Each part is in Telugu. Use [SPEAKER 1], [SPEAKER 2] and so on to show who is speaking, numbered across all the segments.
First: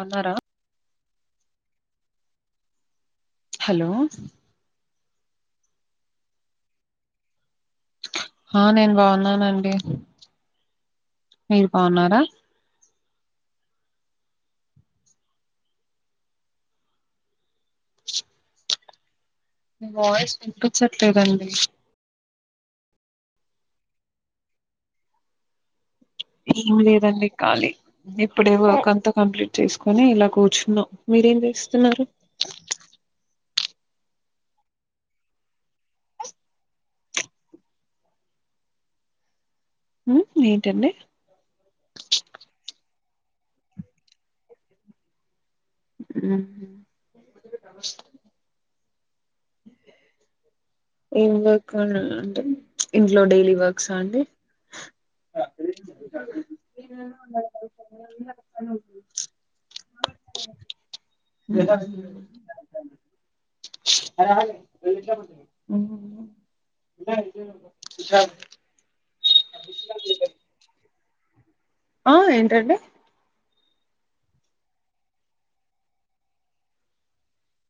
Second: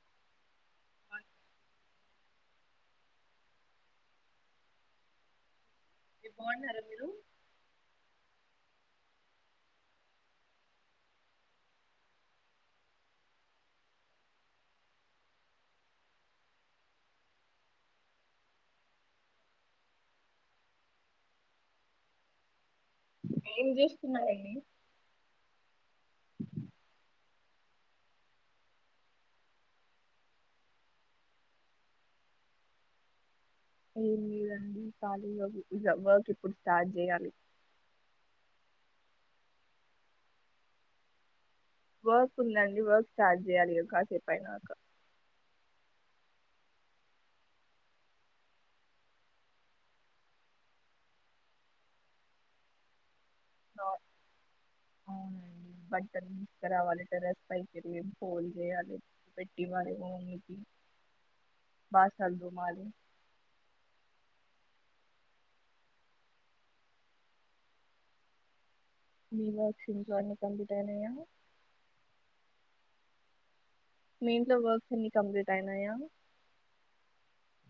[SPEAKER 1] అన్నారా హలో
[SPEAKER 2] మీ బాగున్నారా మీరు
[SPEAKER 1] ఆ నేను బాగున్నానండి మీరు బాగున్నారా మీ వాయిస్ వినిపించట్లేదండి
[SPEAKER 2] ఏం చేస్తున్నారండి
[SPEAKER 1] ఏం లేదండి ఖాలీ ఇప్పుడే వర్క్ అంతా కంప్లీట్ చేసుకొని ఇలా కూర్చున్నాం మీరేం చేస్తున్నారు
[SPEAKER 2] ఏం లేదండి ఖాళీగా కూర్చున్న వర్క్ ఇప్పుడు స్టార్ట్ చేయాలి
[SPEAKER 1] ఉమ్ ఏంటండి
[SPEAKER 2] వర్క్ ఉందండి వర్క్ స్టార్ట్ చేయాలి కాసేపు అయ్యాక
[SPEAKER 1] ఉమ్ హూ ఇందాకనా అంటే ఇంట్లో డైలీ
[SPEAKER 2] అ
[SPEAKER 1] వర్క్సా అండి
[SPEAKER 2] అవునండి బట్టలు తిస్కారావాలి టెర్రస్ పైకెల్లి ఫోల్డ్ చేయాలి పెట్టి ఇవ్వాలి మా మమ్మీ కి బాసల్లు తోమాలి
[SPEAKER 1] ఉమ్ ఉ
[SPEAKER 2] మీ వర్క్స్ ఇంట్లో అన్ని కంప్లీట్ అయినాయ
[SPEAKER 1] ఆ ఏంటండి
[SPEAKER 2] మీ ఇంట్లో వర్క్స్ అన్ని కంప్లీట్ అయినాయా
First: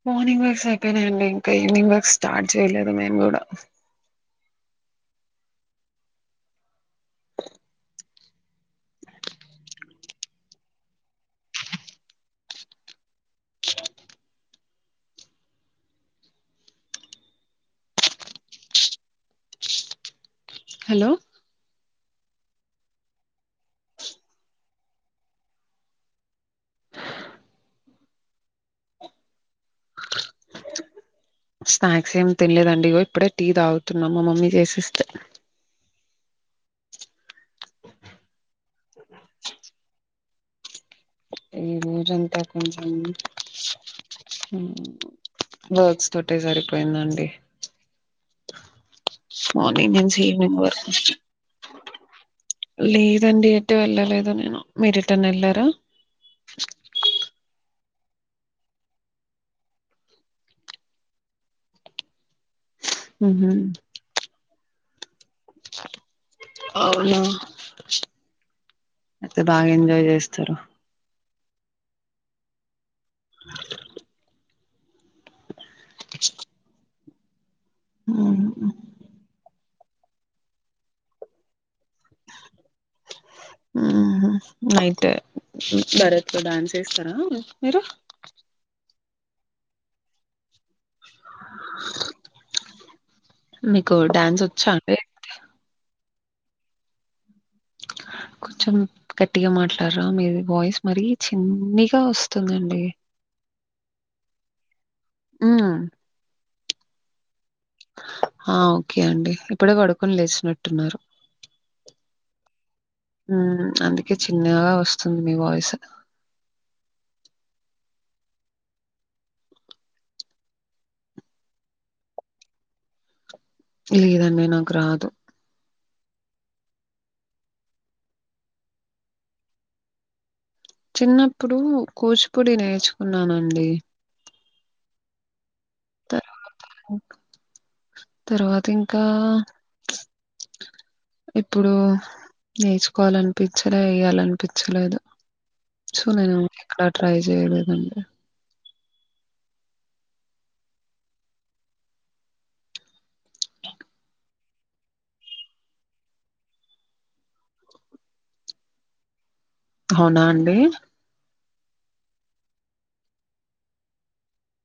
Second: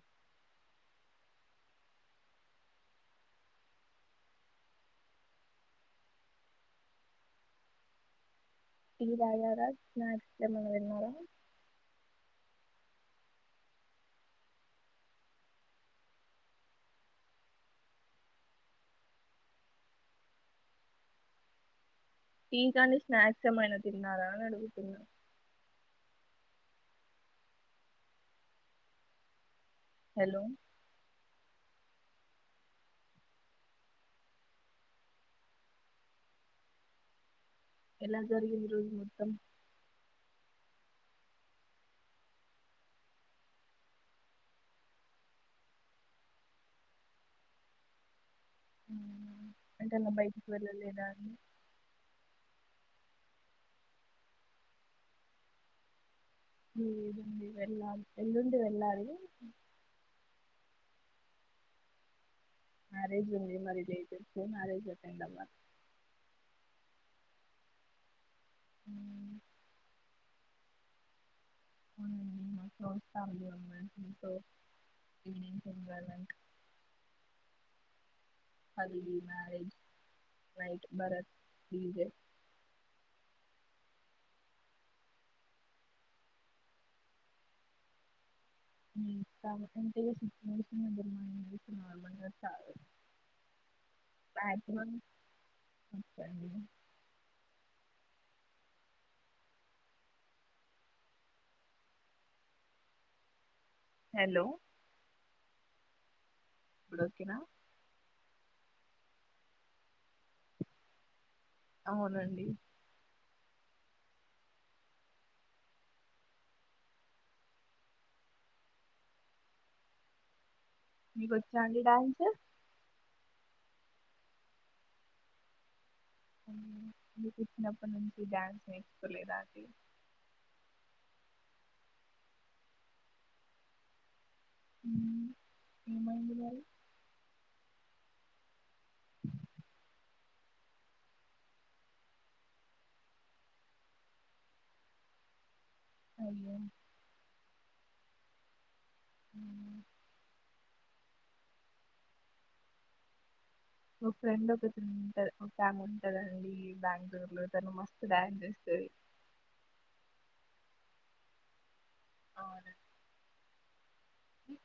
[SPEAKER 1] మార్నింగ్ వర్క్స్ అయిపోయినాయండి ఇంకా ఈవినింగ్ వర్క్ స్టార్ట్ చేయలేదు మేము కూడా
[SPEAKER 2] టీ తాగారా స్నాక్స్ ఎమన్న తిన్నార
[SPEAKER 1] హలో
[SPEAKER 2] టీ కానీ స్నాక్స్ ఏమైనా తిన్నారా అని అడుగుతున్నా హలో
[SPEAKER 1] స్నాక్స్ ఏమి తినలేదండి ఇగో ఇప్పుడే టీ తాగుతున్నా మా మమ్మీ చేసిస్తే
[SPEAKER 2] ఎలా జరిగింది రోజు మొత్తం
[SPEAKER 1] ఈ రోజంతా కొంచెం ఉమ్ వర్క్స్ తోటే సరిపోయిందండి
[SPEAKER 2] ఉమ్, అంటే
[SPEAKER 1] మార్నింగ్
[SPEAKER 2] అలా
[SPEAKER 1] నుంచి
[SPEAKER 2] బయటికి
[SPEAKER 1] ఈవినింగ్ వరకు
[SPEAKER 2] వెళ్ళలేదా అండి
[SPEAKER 1] లేదండి ఎటు వెళ్ళలేదు నేను మీరు ఎటైన ఎళ్లారా
[SPEAKER 2] లేదండి వెళ్లాలి ఏల్లుండి వెళ్లాలి మ్యారేజ్
[SPEAKER 1] ఉహు
[SPEAKER 2] ఉంది మా రిలేటీవ్స్ మ్యారే [unintelligible]
[SPEAKER 1] అవునా
[SPEAKER 2] ఉమ్,
[SPEAKER 1] అయితే బాగా ఎంజాయ్ చేస్ తరు
[SPEAKER 2] ఉమ్ సో ఫ్యామిలీ అండ్ [inaudible] తో ఉమ్ [unintelligible]
[SPEAKER 1] ఉమ్
[SPEAKER 2] haldi marriage night baraat DJ
[SPEAKER 1] um హూ నైట్ బరత్ లో డ్యాన్స్ చేస్తారా మీరు
[SPEAKER 2] ఉమ్ [unintelligible]
[SPEAKER 1] మీకు డ్యాన్స్
[SPEAKER 2] మాక్సిమం
[SPEAKER 1] వచ్చాండి.
[SPEAKER 2] వచ్చండి
[SPEAKER 1] కొంచెం గట్టిగా మాట్లాడరా మీది వాయిస్ మరీ చిన్నిగా వస్తుందండి.
[SPEAKER 2] హలో
[SPEAKER 1] ఆ
[SPEAKER 2] ఎప్పుడు ఓకేనా
[SPEAKER 1] ఆ ఓకే అండి ఇప్పుడే పడుకొని లేచినట్టున్నారు.
[SPEAKER 2] అవునండి
[SPEAKER 1] ఉ అందుకే చిన్నగా వస్తుంది మీ వాయిసు
[SPEAKER 2] మీకొచ్చాండి డాన్స్
[SPEAKER 1] లేదండి నాకు రాదు
[SPEAKER 2] హ్మ్ మీరు పుట్టినప్పటినుంచి డ్యాన్స్ నేర్చుకోలేదా అండి
[SPEAKER 1] చిన్నప్పుడు కూచిపూడి నేర్చుకున్నానండి.
[SPEAKER 2] హ్మ్
[SPEAKER 1] తర్వా
[SPEAKER 2] ఏమైంది మరీ
[SPEAKER 1] తర్వాత ఇంకా ఇప్పుడు నేర్చుకోవాలనిపించలే వేయాలనిపించలేదు. సొ నేను
[SPEAKER 2] అయ్యో
[SPEAKER 1] ఎక్కడ ట్రై చేయలే అయ్యా
[SPEAKER 2] మ్ ఒక ఫ్రెండ్ ఒకతి ఉంటది ఒక టైమ్ ఉంటదండి బెంగళూరు లో తను మస్తు డ్యాన్స్ ఏస్తది.
[SPEAKER 1] అవునా అండి
[SPEAKER 2] అవునండి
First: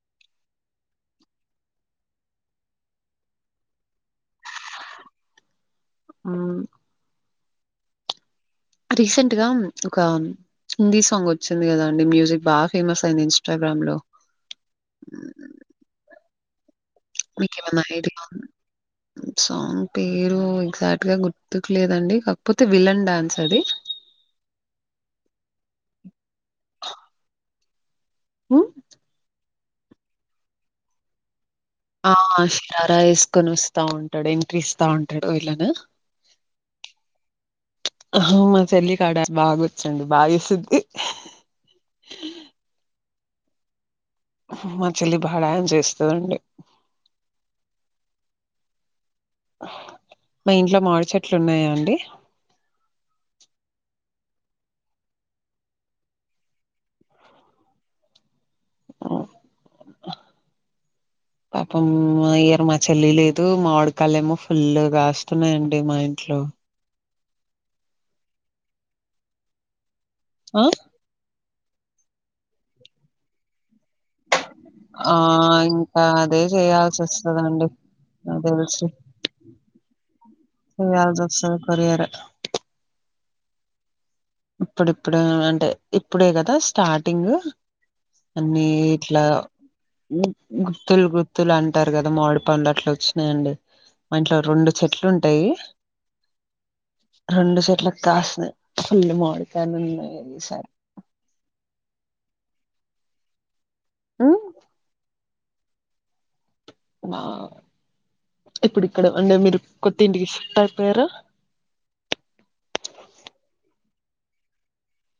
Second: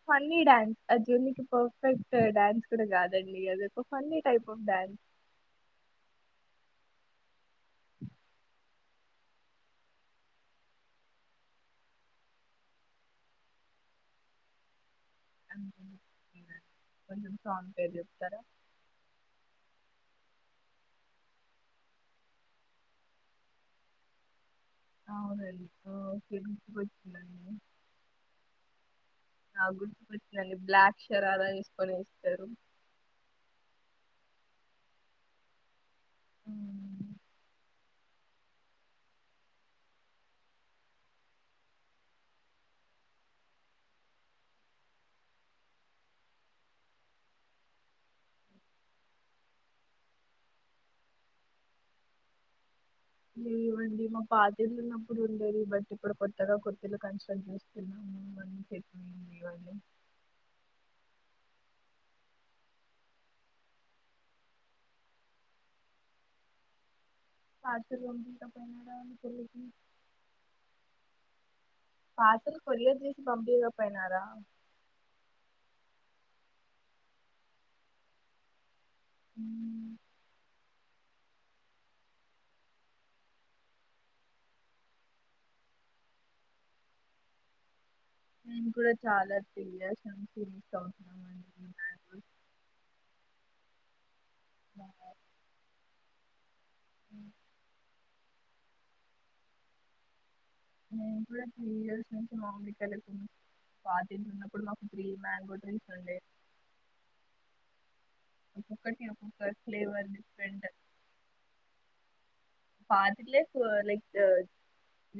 [SPEAKER 2] ఫన్నీ డ్యాన్స్ అ జనీకి పర్ఫెక్ట్ డ్యాన్స్ కూడా కాదండి అది ఫన్నీ టైప్ ఆఫ్ డాన్స్.
[SPEAKER 1] ఆ
[SPEAKER 2] అ [unintelligible]
[SPEAKER 1] రీసెంట్ గా ఒక హిందీ సాంగ్ వచ్చింది కదా అండి మ్యూజిక్ బాగా ఫేమస్ అయింది ఇన్స్టాగ్రామ్ లో
[SPEAKER 2] అ [unintelligible]
[SPEAKER 1] మీకేమన్న ఐడియా ఉందా సాంగ్ పేరు ఎగ్జాక్ట్ గా గుర్తుకు లేదండి కాకపోతే విలన్ డాన్స్ అది.
[SPEAKER 2] అవునండి ఓకే గుర్తుకొచ్చిందండి
[SPEAKER 1] హ్మ్
[SPEAKER 2] ఆ గుర్తుకొచ్చిందండి బ్లాక్ షరరా వేస్
[SPEAKER 1] ఆ శరారా వేసుకొని వస్తా ఉం ంటడు ఎంట్రీ ఇస్తా ఉంటడు విలన్
[SPEAKER 2] అవునండి
[SPEAKER 1] ఆ మా చెల్లి కా ఆ డా బాగొచ్చండి బాగేసిద్ధి. మా చెల్లి బా డాన్స్ చేస్తదండి. మీ ఇంట్లో మావిడి చెట్లున్నయా అండి.
[SPEAKER 2] లేవండి మా పాతిల్లు ఉన్నప్పుడు ఉండేది బట్ ఇప్పుడు కొత్తగా కొత్తిళ్లు కన్స్ట్రక్ట్ చేస్తున్నాము మామిడి చెట్లు పం
[SPEAKER 1] హ్మ్.
[SPEAKER 2] లేవండి.
[SPEAKER 1] పాపం మా ఇయర్ మా చెల్లి లేదు మావిడి పల్లెమో ఏమో ఫుల్లుగా కాస్తున్నాయండి మా ఇంట్లో.
[SPEAKER 2] పార్సెల్ పంపిచపోయినార మీ చెల్లికి
[SPEAKER 1] ఆ
[SPEAKER 2] పార్సెల్ కొరియర్ చేసి పంపియకపోయినార
[SPEAKER 1] ఆ ఇంకా అదే చేయాల్సి వస్తదండి నా తెలిసి చేయాల్సొస్తది కొరియరే ఇప్పుడిప్పుడు అంటే ఇప్పుడే కదా స్టార్టింగ్ అన్ని
[SPEAKER 2] నేను కూడా
[SPEAKER 1] ఇట్లా
[SPEAKER 2] చాలా త్రీ ఇయర్స్
[SPEAKER 1] గు
[SPEAKER 2] నుంచి మిస్
[SPEAKER 1] గుత్తులు
[SPEAKER 2] అవుతున్నామండి
[SPEAKER 1] గుత్తులు అంటారు కదా
[SPEAKER 2] నాకు
[SPEAKER 1] మామిడి పండ్లు అట్ల వచ్చినయండి. మా ఇంట్లో రెండు చెట్లు
[SPEAKER 2] చాలా-
[SPEAKER 1] ఉంటాయి రెండుచెట్ల కాస్నై ఫుల్ మామిడి కైల్ ఉన్నాయి. ఈసారి
[SPEAKER 2] నేన్ కూడా కూడ త్రీ ఇయర్స్ నుంచి మామిడి కాయలు తినలేద వార్డెన్
[SPEAKER 1] ఉమ్,
[SPEAKER 2] ఉన్నప్పుడు మాకు ఫీ మ్యాన్గో జ్యూస్ ఉండే
[SPEAKER 1] వావ్
[SPEAKER 2] ఒక్కొక్కటి
[SPEAKER 1] ఇప్పుడుక్కడ అంటే
[SPEAKER 2] ఒక్కొక్క
[SPEAKER 1] మీరు కొత్త
[SPEAKER 2] ఫ్లేవర్
[SPEAKER 1] ఇంటికి షిఫ్ట్ అయిపోయరా
[SPEAKER 2] పతిల్లే లైక్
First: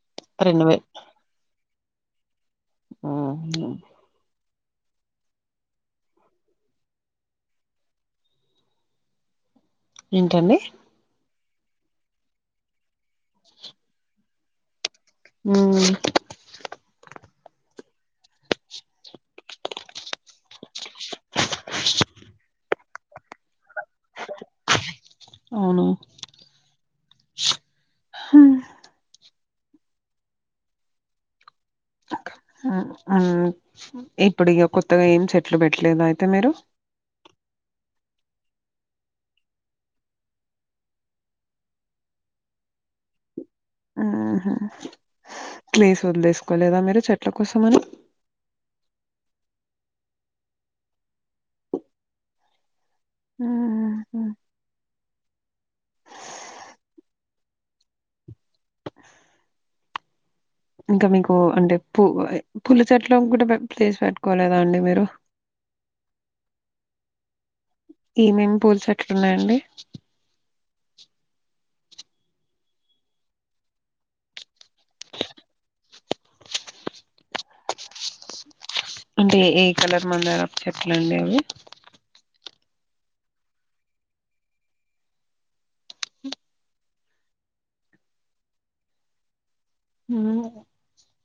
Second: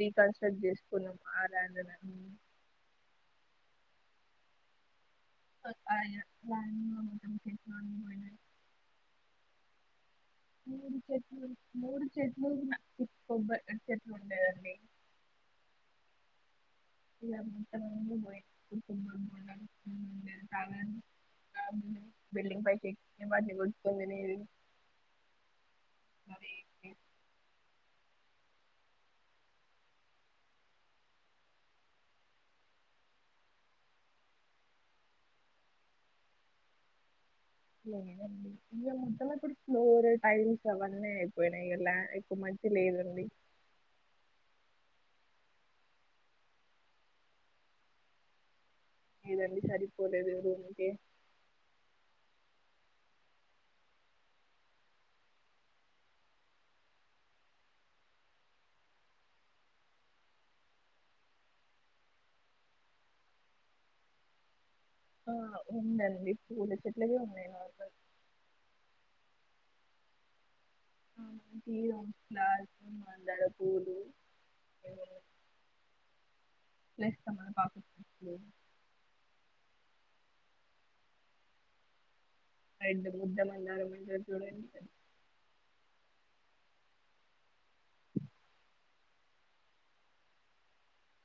[SPEAKER 2] రీకన్స్ట్రక్ట్
[SPEAKER 1] రెండు
[SPEAKER 2] చేసుకున్నాం [unintelligible] అ
[SPEAKER 1] ఆ
[SPEAKER 2] [inaudible]
[SPEAKER 1] ఏంటండి
[SPEAKER 2] మూడు మూడు చెట్లు కొబ్బర్ చెట్లు ఉండేదండి
[SPEAKER 1] హమ్
[SPEAKER 2] ఇ మయతున్నా కాద బిల్డింగ్ పైకి ఏ మాటి కొనుకుంది నిధి [unintelligible]
[SPEAKER 1] అవును హమ్ ఆ ఆ ఇప్పుడు ఇక కొత్తగా ఏం చెట్లు పెట్టలేదు అయితే మీరు
[SPEAKER 2] ఇ మొత్త కూడా లోరు టైల్స్ అవన్న అయిపోయినాయి ఇలా ఎక్కువ మంచి లేదండి
[SPEAKER 1] ఆహా ప్లీస్ వదులేసుకోలేదా మీరు చెట్ల కోసం అని
[SPEAKER 2] ఏనడి సారిపోలేదు రూక
[SPEAKER 1] ఆ ఇంకా మీకు అంటే పూ పుల చెట్లు కూడా ప్లేస్ పెట్టుకోలేదా అండి మీరు
[SPEAKER 2] ఆ ఉందండి పూడ చెట్లే ఉన్నాయి మా
[SPEAKER 1] ఏమేం పూల చెట్లు వున్నాయండి
[SPEAKER 2] తీ అందడ మందర పులు [unintelligible]
[SPEAKER 1] అంటే ఏ ఏ కలర్ మందర చెట్లండి అవి
[SPEAKER 2] రెడ్ ముద్ద మందరం అంటారు చూడండి ఆది
[SPEAKER 1] హమ్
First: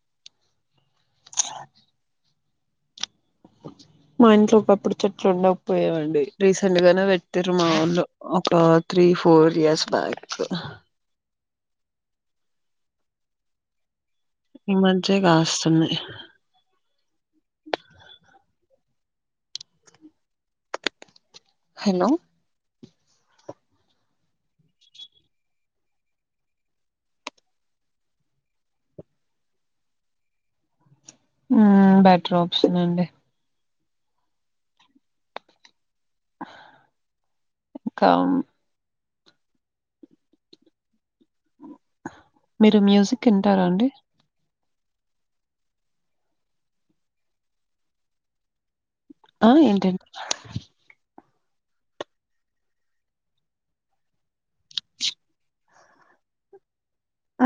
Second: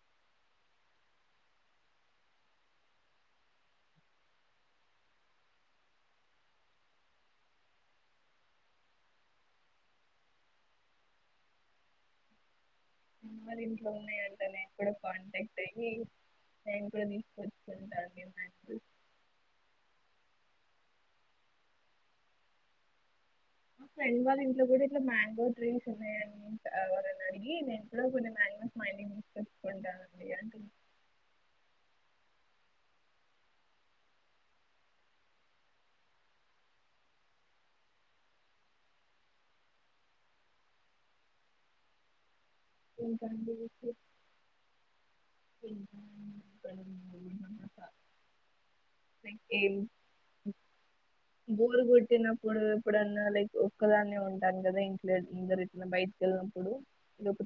[SPEAKER 1] మా ఇంట్లో ఒకప్పుడు చెట్లు ఉండకపోయామండి రీసెంట్ గానే పెట్టారు మా ఊళ్లు ఒక త్రీ ఫోర్ ఇయర్స్ బ్యాక్
[SPEAKER 2] అ మరి ఇంట్లో వున్నాయండి
[SPEAKER 1] ఈ మధ్య కాస్తున్నాయ్
[SPEAKER 2] హ్మ్
[SPEAKER 1] హలో
[SPEAKER 2] ఫ్రెండ్ వాళ్ళ ఇంట్లో కూడా ఇట్లా మ్యాంగో ట్రీస్ ఉన్నాయని వాళ్ళని అడిగి నేను కూడా కొన్నీ మాంగోస్ మా ఇంటికి తీసుకొచ్చుకుంటాను అండి అంటు
[SPEAKER 1] ఆ బెటర్ ఆప్షన్ అండి కామ్ మీరు మ్యూజిక్ ఇంటారా అండి
[SPEAKER 2] [unintelligible]
[SPEAKER 1] ఆ
[SPEAKER 2] ఏం
[SPEAKER 1] ఏంటండి?
[SPEAKER 2] బోరు కొట్టినప్పుడు ఎప్పుడన్నా లైక్ ఒక్కదాన్నే ఉంటాను కదా ఇంట్లో ఇందరు ఇట్లా బయటకి వెళ్ళినప్పుడు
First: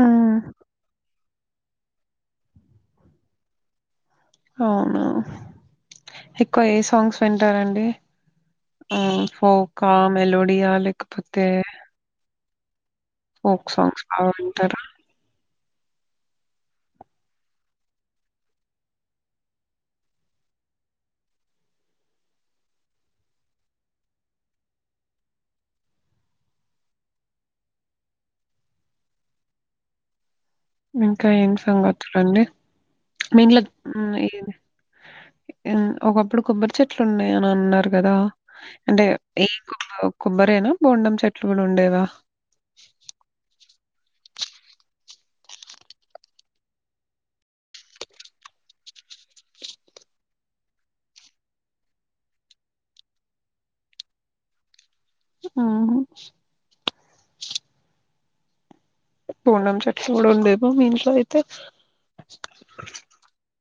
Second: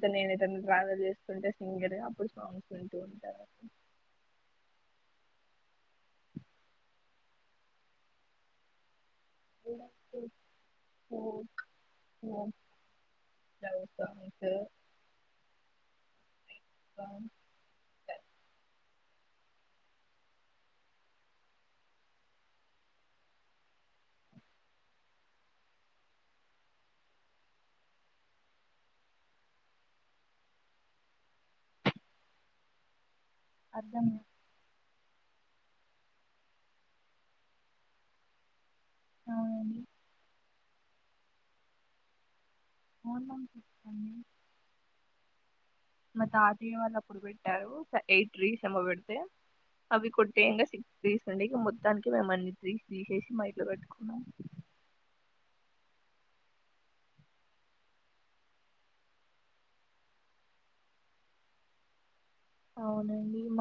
[SPEAKER 1] ఆ!
[SPEAKER 2] నేను ఏదన్నా ట్రావెల్ చే సుంటే సింగరే అప్పుడు స్ట్రాంగ్ వింటూ ఉంటా
[SPEAKER 1] అవునా ఎక్కువ ఏ సాంగ్స్ వింటారండి ఫోకా మెలోడియా లేకపోతే
[SPEAKER 2] అ
[SPEAKER 1] ఫోక్ సాంగ్స్ బాగ వింటారా
[SPEAKER 2] అ
[SPEAKER 1] ఇంకా ఏం సంగతులండి మెయిన్ల
[SPEAKER 2] అర్థం
[SPEAKER 1] హ్మ్ ఏది ఒకప్పుడు కొబ్బరి చెట్లు ఉన్నాయని అన్నారు కదా అంటే ఏ
[SPEAKER 2] అవునండి
[SPEAKER 1] కొబ్బ కొబ్బరేనా బోండం చెట్లు కూడా ఉండేవా
[SPEAKER 2] అవును మా తాతయ వాళ్ళు అప్పుడు పెట్టారు ఎయిట్ ట్రీస్ ఏమో పెడితే అవి కొట్టేయంగా సిక్స్ ట్రీస్ ఉండే మొత్తానికి మేము అన్ని ట్రీస్ తీసేసి మ ఇట్లో పెట్టుకున్నాం.
[SPEAKER 1] ఆ బోండం చెట్లు గూడా ఉండేవా మీ ఇంట్లో అయితే
[SPEAKER 2] అవునండి మా